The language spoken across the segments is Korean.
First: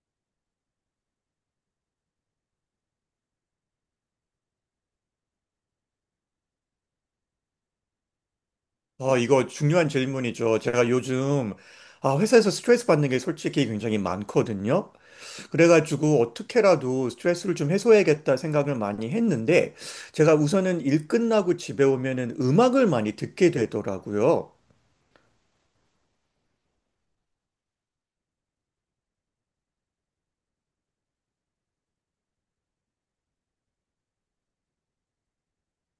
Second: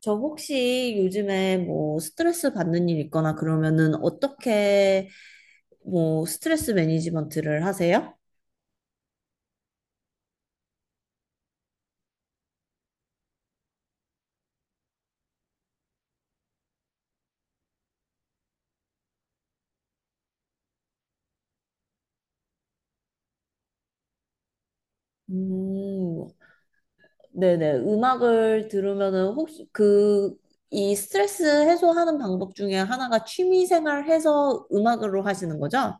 저 혹시 요즘에 뭐 스트레스 받는 일 있거나 그러면은 어떻게 뭐 스트레스 매니지먼트를 하세요? 이거 중요한 질문이죠. 제가 요즘 회사에서 스트레스 받는 게 솔직히 굉장히 많거든요. 그래가지고 어떻게라도 스트레스를 좀 해소해야겠다 생각을 많이 했는데 제가 우선은 일 끝나고 집에 오면은 음악을 많이 듣게 되더라고요. 음, 네네. 음악을 들으면은 혹시 그, 이 스트레스 해소하는 방법 중에 하나가 취미 생활 해서 음악으로 하시는 거죠?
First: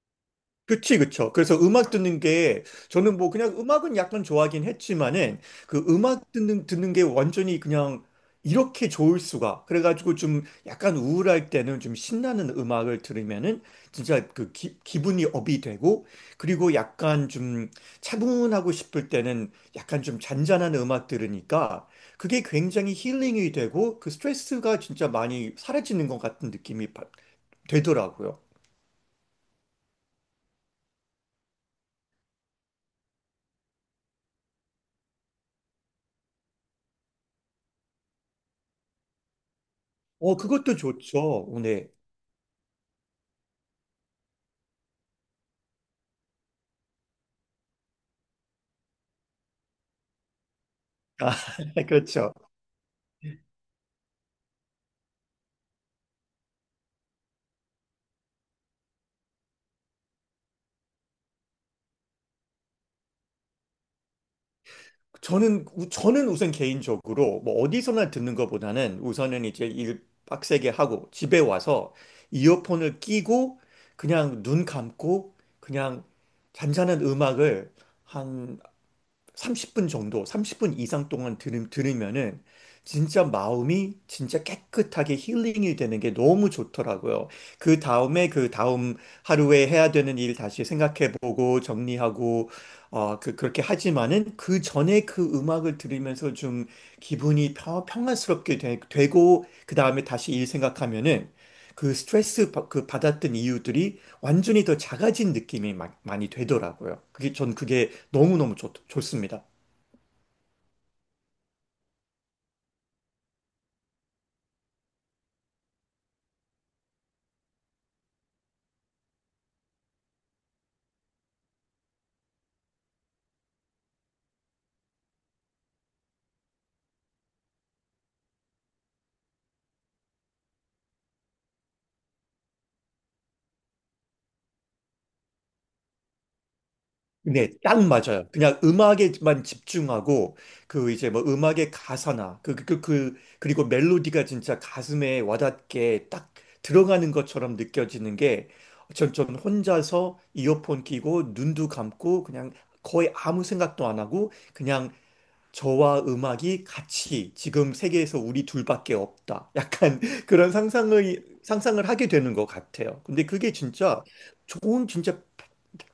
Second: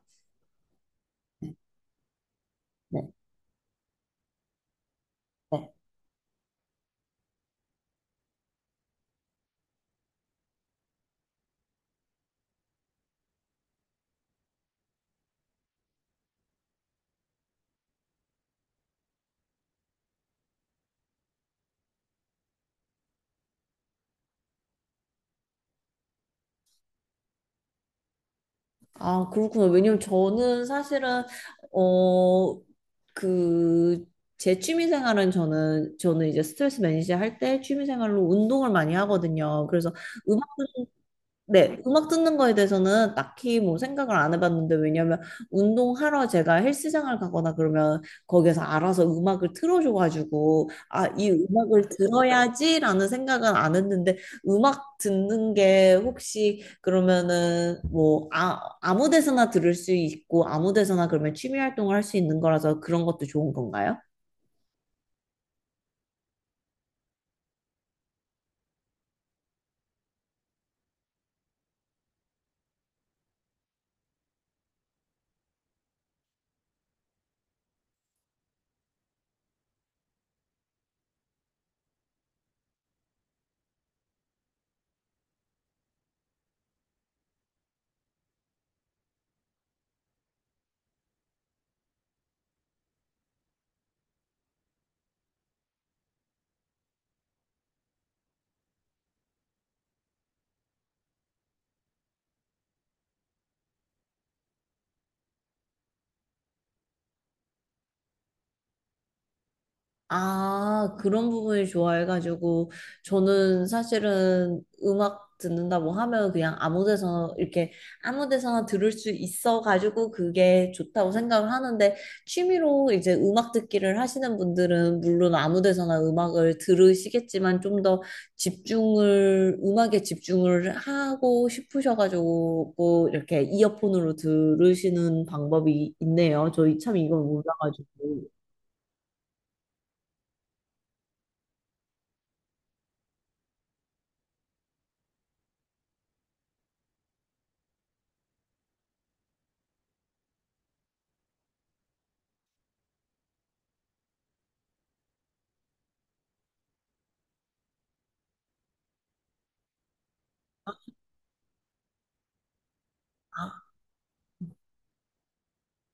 그쵸. 그래서 음악 듣는 게, 네. 저는 뭐 그냥 음악은 약간 좋아하긴 했지만은, 그 음악 듣는 게 완전히 그냥 이렇게 좋을 수가. 그래가지고 좀 약간 우울할 때는 좀 신나는 음악을 들으면은 진짜 기분이 업이 되고, 그리고 약간 좀 차분하고 싶을 때는 약간 좀 잔잔한 음악 들으니까 그게 굉장히 힐링이 되고, 그 스트레스가 진짜 많이 사라지는 것 같은 되더라고요. 아, 그렇구나. 왜냐면 저는 사실은, 어, 그, 제 취미 생활은 저는 이제 스트레스 매니지 할 때 취미 생활로 운동을 많이 하거든요. 그래서 그것도 좋죠. 네, 네. 음악 듣는 거에 대해서는 딱히 뭐 생각을 안 해봤는데, 왜냐면 운동하러 제가 헬스장을 가거나 그러면 거기서 알아서 음악을 틀어줘가지고, 아, 이 네, 음악을 그렇죠. 들어야지라는 생각은 안 했는데, 음악 듣는 게 혹시 그러면은 뭐, 아무 데서나 들을 수 있고, 아무 데서나 그러면 취미 활동을 할 수 있는 거라서 그런 것도 좋은 건가요? 저는 우선 개인적으로 뭐 어디서나 듣는 것보다는 우선은 이제 일 빡세게 하고 집에 와서 이어폰을 끼고 그냥 눈 감고 그냥 잔잔한 음악을 한 30분 정도, 30분 이상 동안 들으면은 진짜 마음이 진짜 깨끗하게 힐링이 되는 게 너무 좋더라고요. 그 다음에 그 다음 하루에 해야 되는 일 다시 생각해보고 정리하고 그렇게 하지만은 그 전에 그 음악을 들으면서 좀 기분이 평안스럽게 되고 그 다음에 다시 일 생각하면은 그 받았던 이유들이 완전히 더 작아진 많이 되더라고요. 그게 전 그게 너무너무 좋습니다. 아, 그런 부분이 좋아해가지고, 저는 사실은 음악 듣는다고 하면 그냥 아무 데서나, 이렇게 아무 데서나 들을 수 있어가지고 그게 좋다고 생각을 하는데, 취미로 이제 음악 듣기를 하시는 분들은 물론 아무 데서나 음악을 들으시겠지만 좀 더 집중을, 음악에 집중을 하고 싶으셔가지고, 뭐 이렇게 이어폰으로 들으시는 방법이 있네요. 저희 참 이건 네, 딱 몰라가지고. 맞아요. 그냥 음악에만 집중하고 그 이제 뭐 음악의 가사나 그리고 멜로디가 진짜 가슴에 와닿게 딱 들어가는 것처럼 느껴지는 게 전 혼자서 이어폰 끼고 눈도 감고 그냥 거의 아무 생각도 안 하고 그냥 저와 음악이 같이 지금 세계에서 우리 둘밖에 없다. 약간 그런 상상의 상상을 하게 되는 것 같아요. 근데 그게 아. 진짜 좋은 진짜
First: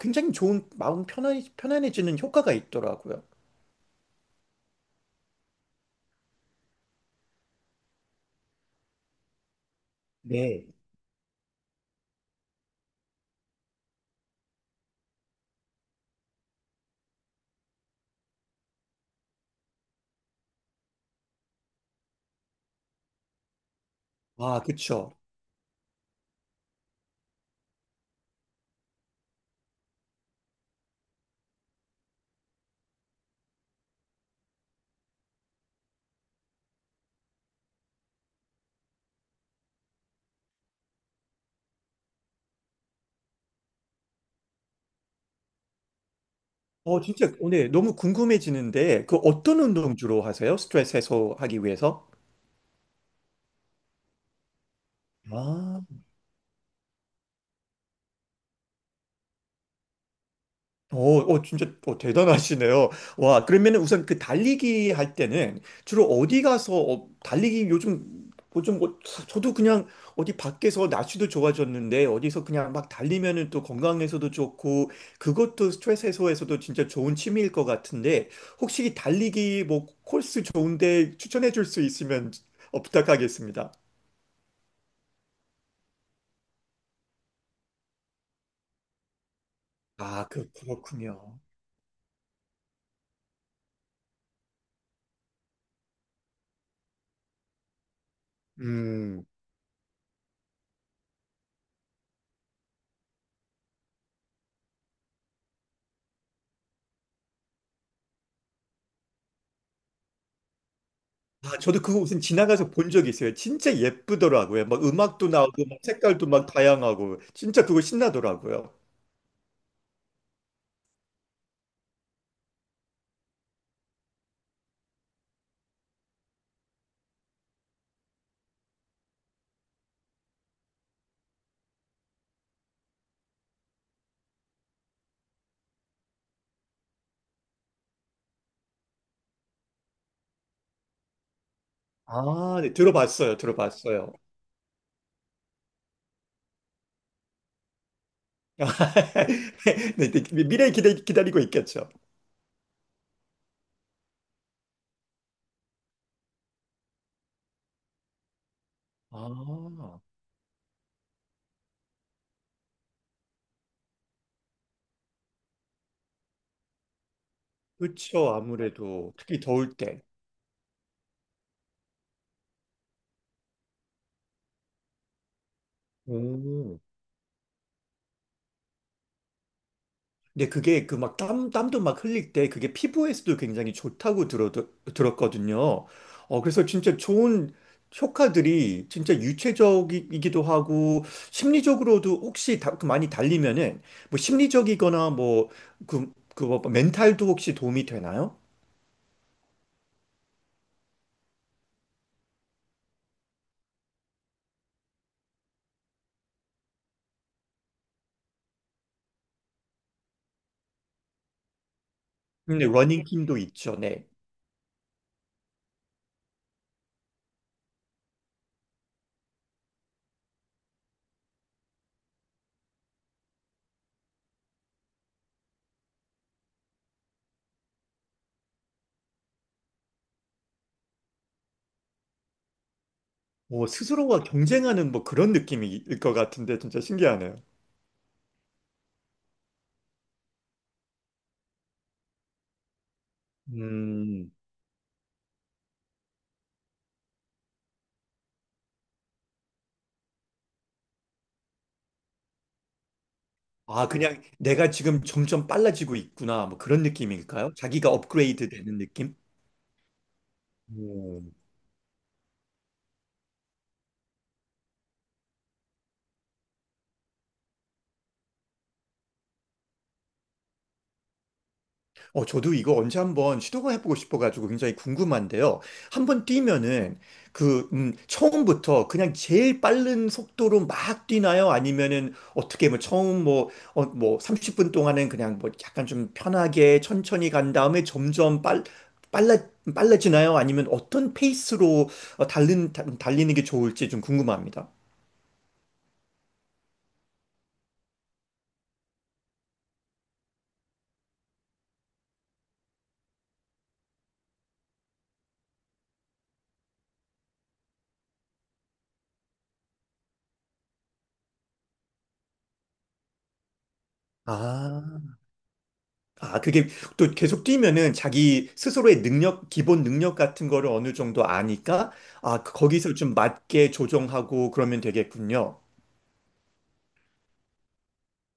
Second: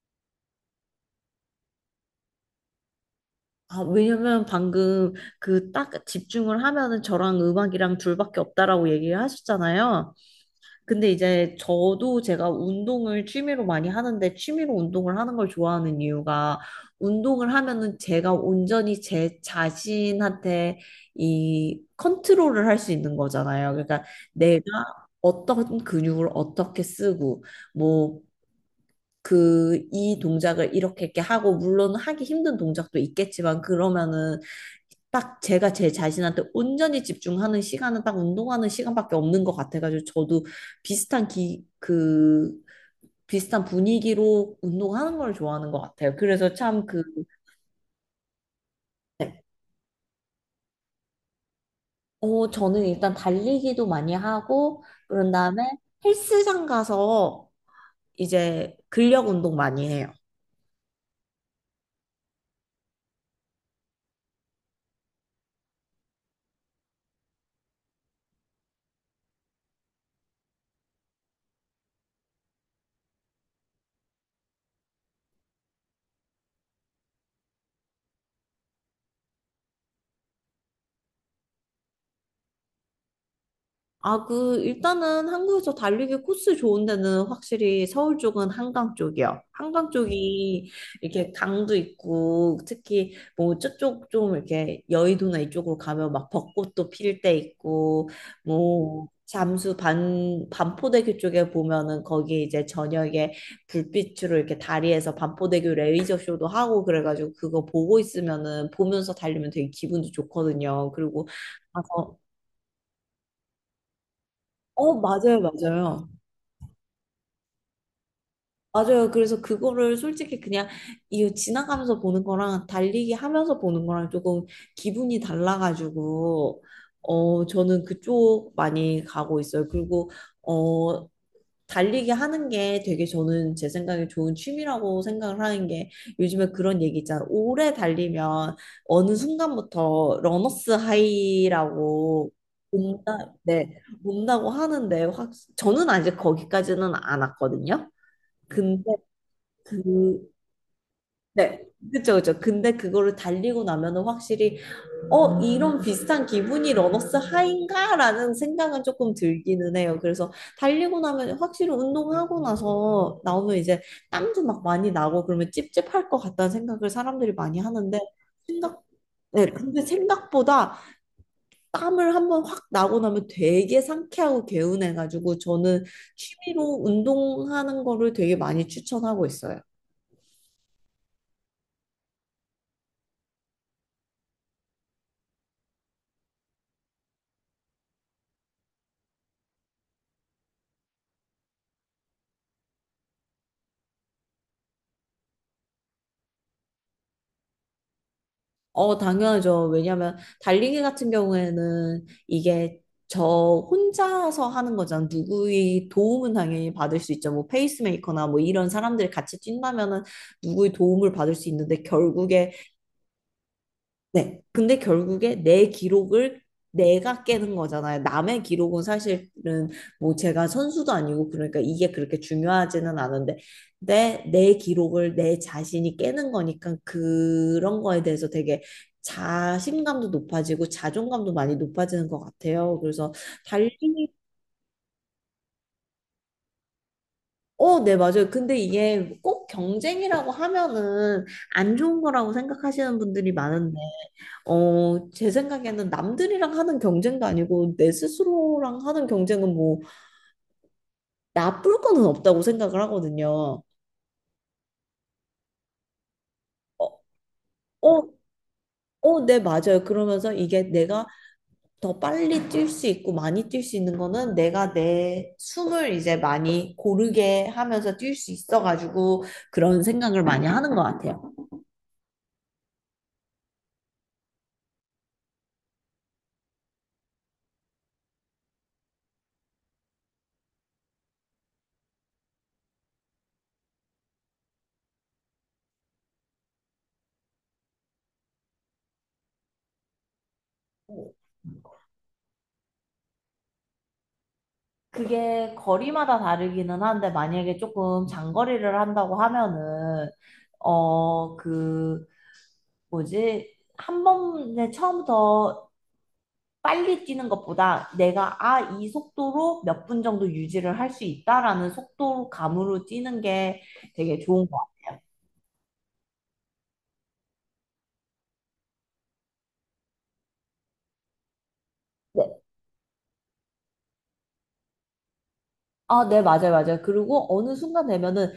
굉장히 좋은 마음 편안해지는 효과가 있더라고요. 아, 왜냐면 방금 그 딱 집중을 하면은 저랑 음악이랑 둘밖에 없다라고 얘기를 하셨잖아요. 네. 근데 이제 저도 제가 운동을 취미로 많이 하는데 취미로 운동을 하는 걸 좋아하는 이유가 운동을 하면은 제가 온전히 제 자신한테 이 컨트롤을 할 수 있는 거잖아요. 그러니까 내가 그쵸. 어떤 근육을 어떻게 쓰고 뭐 그 이 동작을 이렇게 이렇게 하고 물론 하기 힘든 동작도 있겠지만 그러면은 딱 제가 제 자신한테 온전히 집중하는 시간은 딱 운동하는 시간밖에 없는 것 같아가지고 저도 그 비슷한 분위기로 운동하는 걸 좋아하는 것 같아요. 그래서 참 그, 진짜 오늘 너무 궁금해지는데 그 네. 어떤 운동 주로 하세요? 스트레스 해소하기 위해서? 어, 저는 일단 달리기도 많이 하고 그런 다음에 아. 헬스장 가서 이제 근력 운동 많이 해요. 진짜 어, 대단하시네요. 와, 그러면 은 우선 그 달리기 할 때는 주로 어디 가서 달리기 요즘 저도 그냥 어디 밖에서 날씨도 좋아졌는데 어디서 그냥 막 달리면은 또 건강에서도 좋고 그것도 스트레스 해소에서도 진짜 좋은 취미일 것 같은데 혹시 이 달리기 뭐 코스 좋은데 추천해 줄 수 있으면 부탁하겠습니다. 아, 그, 일단은 한국에서 달리기 코스 좋은 데는 확실히 서울 쪽은 한강 쪽이요. 한강 쪽이 이렇게 그렇군요. 강도 있고, 특히 뭐 저쪽 좀 이렇게 여의도나 이쪽으로 가면 막 벚꽃도 필 때 있고, 음. 반포대교 쪽에 보면은 거기 이제 저녁에 불빛으로 이렇게 다리에서 반포대교 레이저 쇼도 하고 그래가지고 그거 보고 있으면은 보면서 달리면 되게 기분도 좋거든요. 그리고 아, 저도 그거 가서, 무슨 지나가서 본 적이 있어요. 진짜 예쁘더라고요. 막 어, 음악도 맞아요, 나오고 막 맞아요. 색깔도 막 다양하고 진짜 그거 신나더라고요. 맞아요. 그래서 그거를 솔직히 그냥 이 지나가면서 보는 거랑 달리기 하면서 보는 거랑 조금 기분이 달라가지고 어 저는 그쪽 많이 가고 있어요. 그리고 어 달리기 하는 게 되게 저는 제 생각에 좋은 취미라고 생각을 하는 게 요즘에 그런 얘기 있잖아요. 오래 달리면 어느 순간부터 러너스 하이라고 아, 네, 온다, 들어봤어요. 네, 들어봤어요. 온다고 하는데 확 저는 아직 거기까지는 안 왔거든요. 근데 그, 네, 네, 미래에 기다리고 네. 있겠죠. 그쵸, 그쵸. 근데 그거를 달리고 나면은 확실히, 어, 이런 비슷한 기분이 러너스 하인가? 라는 생각은 조금 들기는 해요. 아, 그래서 달리고 나면 확실히 운동하고 나서 나오면 이제 땀도 막 많이 나고 그러면 찝찝할 것 같다는 생각을 사람들이 많이 하는데, 그렇죠. 생각, 아무래도 특히 네. 더울 근데 때. 생각보다 땀을 한번 확 나고 나면 되게 상쾌하고 개운해가지고 저는 오. 취미로 운동하는 거를 되게 많이 추천하고 있어요. 근데 그게 그 막 땀도 막 흘릴 때 그게 피부에서도 굉장히 좋다고 들었거든요. 그래서 진짜 좋은 효과들이 진짜 유체적이기도 하고 심리적으로도 혹시 다, 그 많이 달리면은 뭐 심리적이거나 그뭐 멘탈도 혹시 도움이 되나요? 어, 당연하죠. 왜냐면 달리기 같은 경우에는 이게 저 혼자서 하는 거잖아. 누구의 도움은 당연히 받을 수 있죠. 뭐 페이스메이커나 뭐 이런 사람들이 같이 뛴다면은 누구의 도움을 받을 수 있는데 결국에 근데 러닝팀도 있죠. 네. 네. 근데 결국에 내 기록을 내가 깨는 거잖아요. 남의 기록은 사실은 뭐 제가 선수도 아니고 그러니까 이게 그렇게 중요하지는 않은데 내 기록을 내 자신이 깨는 거니까 그런 거에 대해서 되게 자신감도 높아지고 자존감도 많이 높아지는 것 같아요. 그래서 뭐 달리기 스스로와 경쟁하는 뭐 그런 느낌일 것 같은데 진짜 신기하네요. 어, 네, 맞아요. 근데 이게 꼭 경쟁이라고 하면은 안 좋은 거라고 생각하시는 분들이 많은데 음. 어, 제 생각에는 남들이랑 하는 경쟁도 아니고 내 스스로랑 하는 경쟁은 뭐 나쁠 거는 없다고 생각을 하거든요. 아, 그냥 내가 지금 점점 빨라지고 있구나. 뭐 그런 어, 느낌일까요? 자기가 어, 업그레이드 되는 느낌? 어, 네, 맞아요. 그러면서 이게 내가 음. 더 빨리 뛸 수 있고 많이 뛸 수 있는 거는 내가 내 숨을 이제 많이 고르게 하면서 뛸 수 있어가지고 그런 생각을 많이 하는 것 같아요. 저도 이거 언제 한번 시도가 해보고 싶어가지고 굉장히 궁금한데요. 한번 뛰면은 처음부터 그냥 제일 빠른 속도로 막 뛰나요? 아니면은 어떻게 뭐 처음 뭐, 어, 뭐 30분 동안은 그냥 뭐 약간 좀 편하게 천천히 간 다음에 점점 빨라, 빨라지나요? 아니면 어떤 페이스로 달리는 게 좋을지 좀 궁금합니다. 그게 거리마다 다르기는 한데 만약에 조금 장거리를 한다고 하면은 어그 뭐지? 한 번에 처음부터 빨리 뛰는 것보다 내가 아, 이 속도로 몇 분 정도 유지를 할 수 있다라는 속도감으로 뛰는 게 되게 좋은 것 같아요. 아, 그게 또 계속 뛰면은 자기 스스로의 능력, 기본 능력 같은 거를 어느 정도 아니까, 네. 거기서 좀 맞게 조정하고 그러면 되겠군요. 아, 네, 맞아요, 맞아요. 그리고 어느 순간 되면은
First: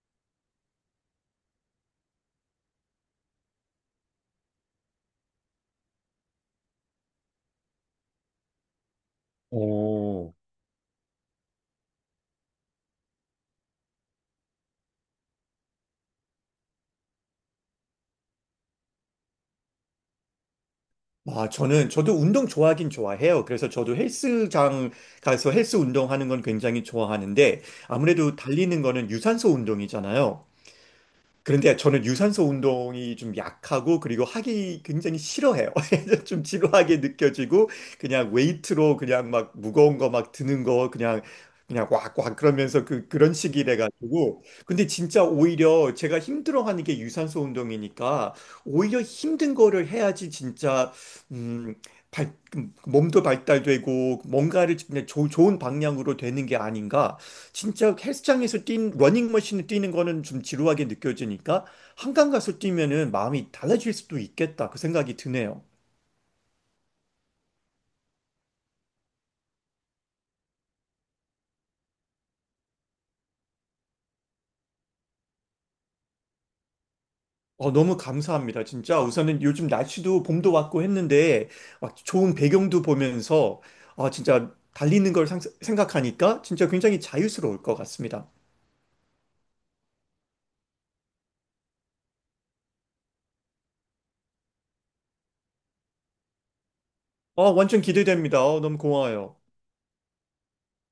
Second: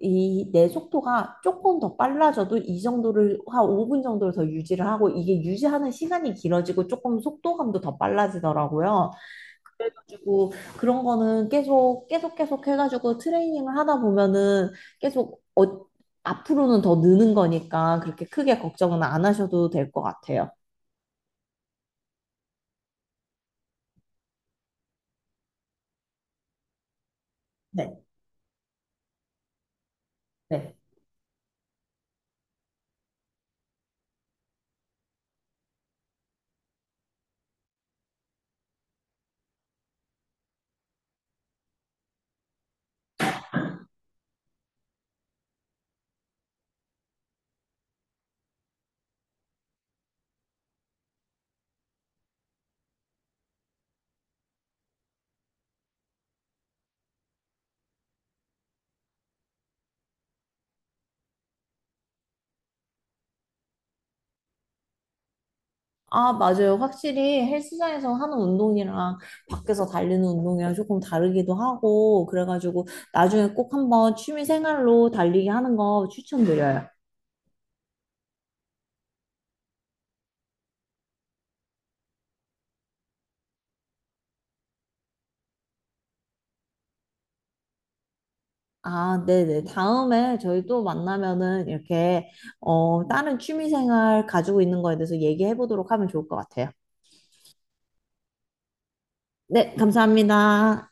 이 내 속도가 조금 더 빨라져도 이 정도를 한 5분 정도를 더 유지를 하고 이게 유지하는 시간이 길어지고 조금 속도감도 더 빨라지더라고요. 오, 그래가지고 그런 거는 계속 계속 계속 해가지고 트레이닝을 하다 보면은 계속 어, 앞으로는 더 느는 거니까 그렇게 크게 걱정은 안 하셔도 될 것 같아요. 저도 운동 좋아하긴 좋아해요. 그래서 저도 헬스장 가서 헬스 운동하는 건 굉장히 좋아하는데, 네, 아무래도 달리는 거는 유산소 운동이잖아요. 네. 그런데 저는 유산소 운동이 좀 약하고 그리고 하기 굉장히 싫어해요. 좀 지루하게 느껴지고 그냥 웨이트로 그냥 막 무거운 거 막 드는 거 그냥 그냥 꽉꽉 그러면서 그 그런 식이래 가지고 근데 진짜 오히려 제가 힘들어하는 게 유산소 운동이니까 오히려 힘든 거를 해야지 진짜 음 발, 몸도 발달되고 뭔가를 그냥 좋은 방향으로 되는 게 아닌가 진짜 헬스장에서 뛴 러닝머신을 뛰는 거는 좀 지루하게 느껴지니까 한강 가서 뛰면은 마음이 달라질 수도 있겠다 그 생각이 드네요. 아, 맞아요. 확실히 헬스장에서 하는 운동이랑 밖에서 달리는 운동이랑 조금 다르기도 하고 그래가지고 나중에 꼭 한번 취미 생활로 달리기 하는 거 추천드려요. 너무 감사합니다. 진짜 우선은 요즘 날씨도 봄도 왔고 했는데 막 좋은 배경도 보면서 아 진짜 생각하니까 진짜 굉장히 자유스러울 것 같습니다. 아, 네네. 다음에 저희 또 만나면은 이렇게, 어, 다른 취미생활 가지고 있는 거에 대해서 얘기해 보도록 하면 좋을 것 같아요. 완전 기대됩니다. 너무 고마워요. 네, 감사합니다.